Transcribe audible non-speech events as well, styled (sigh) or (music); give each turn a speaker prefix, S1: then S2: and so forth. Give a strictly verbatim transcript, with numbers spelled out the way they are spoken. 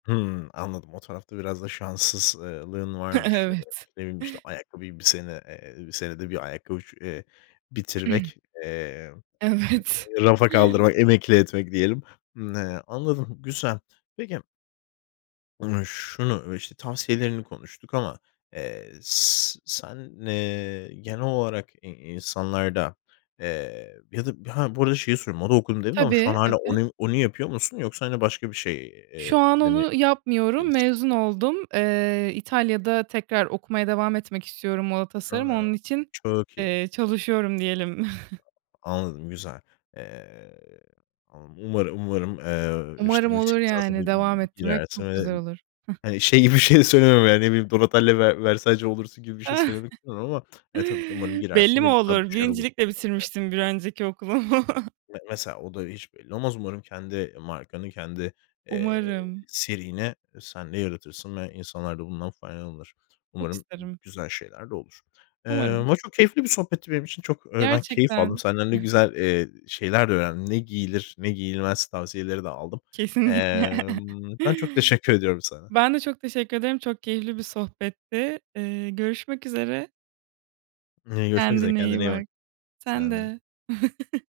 S1: Hımm, anladım. O tarafta biraz da şanssız ııı, lığın
S2: (chuckles)
S1: varmış. Iıı,
S2: Evet.
S1: ne bileyim, işte, ayakkabıyı bir sene eee, senede bir ayakkabı ç eee,
S2: (clears throat)
S1: bitirmek, eee,
S2: Evet.
S1: eee, rafa kaldırmak, emekli etmek diyelim. Imm, he, anladım, güzel. Peki ımm, şunu, işte, tavsiyelerini konuştuk ama, eee, s sen, eee, genel olarak i insanlarda, eee, ya da Ha, bu arada şeyi söylüyorum, "moda okudum" dedin şu an
S2: Tabii,
S1: hâlâ
S2: evet.
S1: onu onu yapıyor musun yoksa hani başka bir şey
S2: Şu an
S1: eee, de mi
S2: onu yapmıyorum,
S1: gerisi?
S2: mezun oldum. Eee, İtalya'da tekrar okumaya devam etmek istiyorum moda tasarımı,
S1: A,
S2: onun için,
S1: Çok iyi.
S2: eee, çalışıyorum diyelim. (chuckles)
S1: Anladım, güzel. Eee, umarım, umarım, eee, işte
S2: Umarım
S1: yüksek
S2: olur
S1: lisansa da
S2: yani, devam ettirmek
S1: girersin
S2: çok güzel
S1: ve
S2: olur. Hıh
S1: hani şey gibi bir şey söylemem yani, ne bileyim, Donatella Ver Versace olursun gibi bir şey söylemek istemiyorum ama,
S2: (chuckles)
S1: eee, tabii ki umarım
S2: Belli
S1: girersin
S2: mi
S1: ve (unintelligible)
S2: olur?
S1: başarılı
S2: Birincilikle
S1: (unintelligible)
S2: bitirmiştim bir önceki okulumu.
S1: Me mesela o da hiç belli olmaz. Umarım kendi markanı, kendi, eee,
S2: Umarım.
S1: serini sen de yaratırsın ve insanlar da bundan faydalanır.
S2: Çok
S1: Umarım g
S2: isterim.
S1: güzel şeyler de olur. Eee,
S2: Umarım.
S1: ama çok keyifli bir sohbetti benim için. Çok, eee, ben keyif aldım.
S2: Gerçekten.
S1: Senden de
S2: (unintelligible)
S1: güzel, eee, şeyler de öğrendim. Ne giyilir, ne giyilmez tavsiyeleri de aldım.
S2: Kesinlikle.
S1: Emm, ben çok teşekkür ediyorum sana.
S2: Ben de çok teşekkür ederim. Çok keyifli bir sohbetti. Eee, görüşmek üzere.
S1: Iıı, görüşmek üzere.
S2: Kendine iyi
S1: Kendine iyi bak.
S2: bak. Sen
S1: Sen de.
S2: de. (chuckles)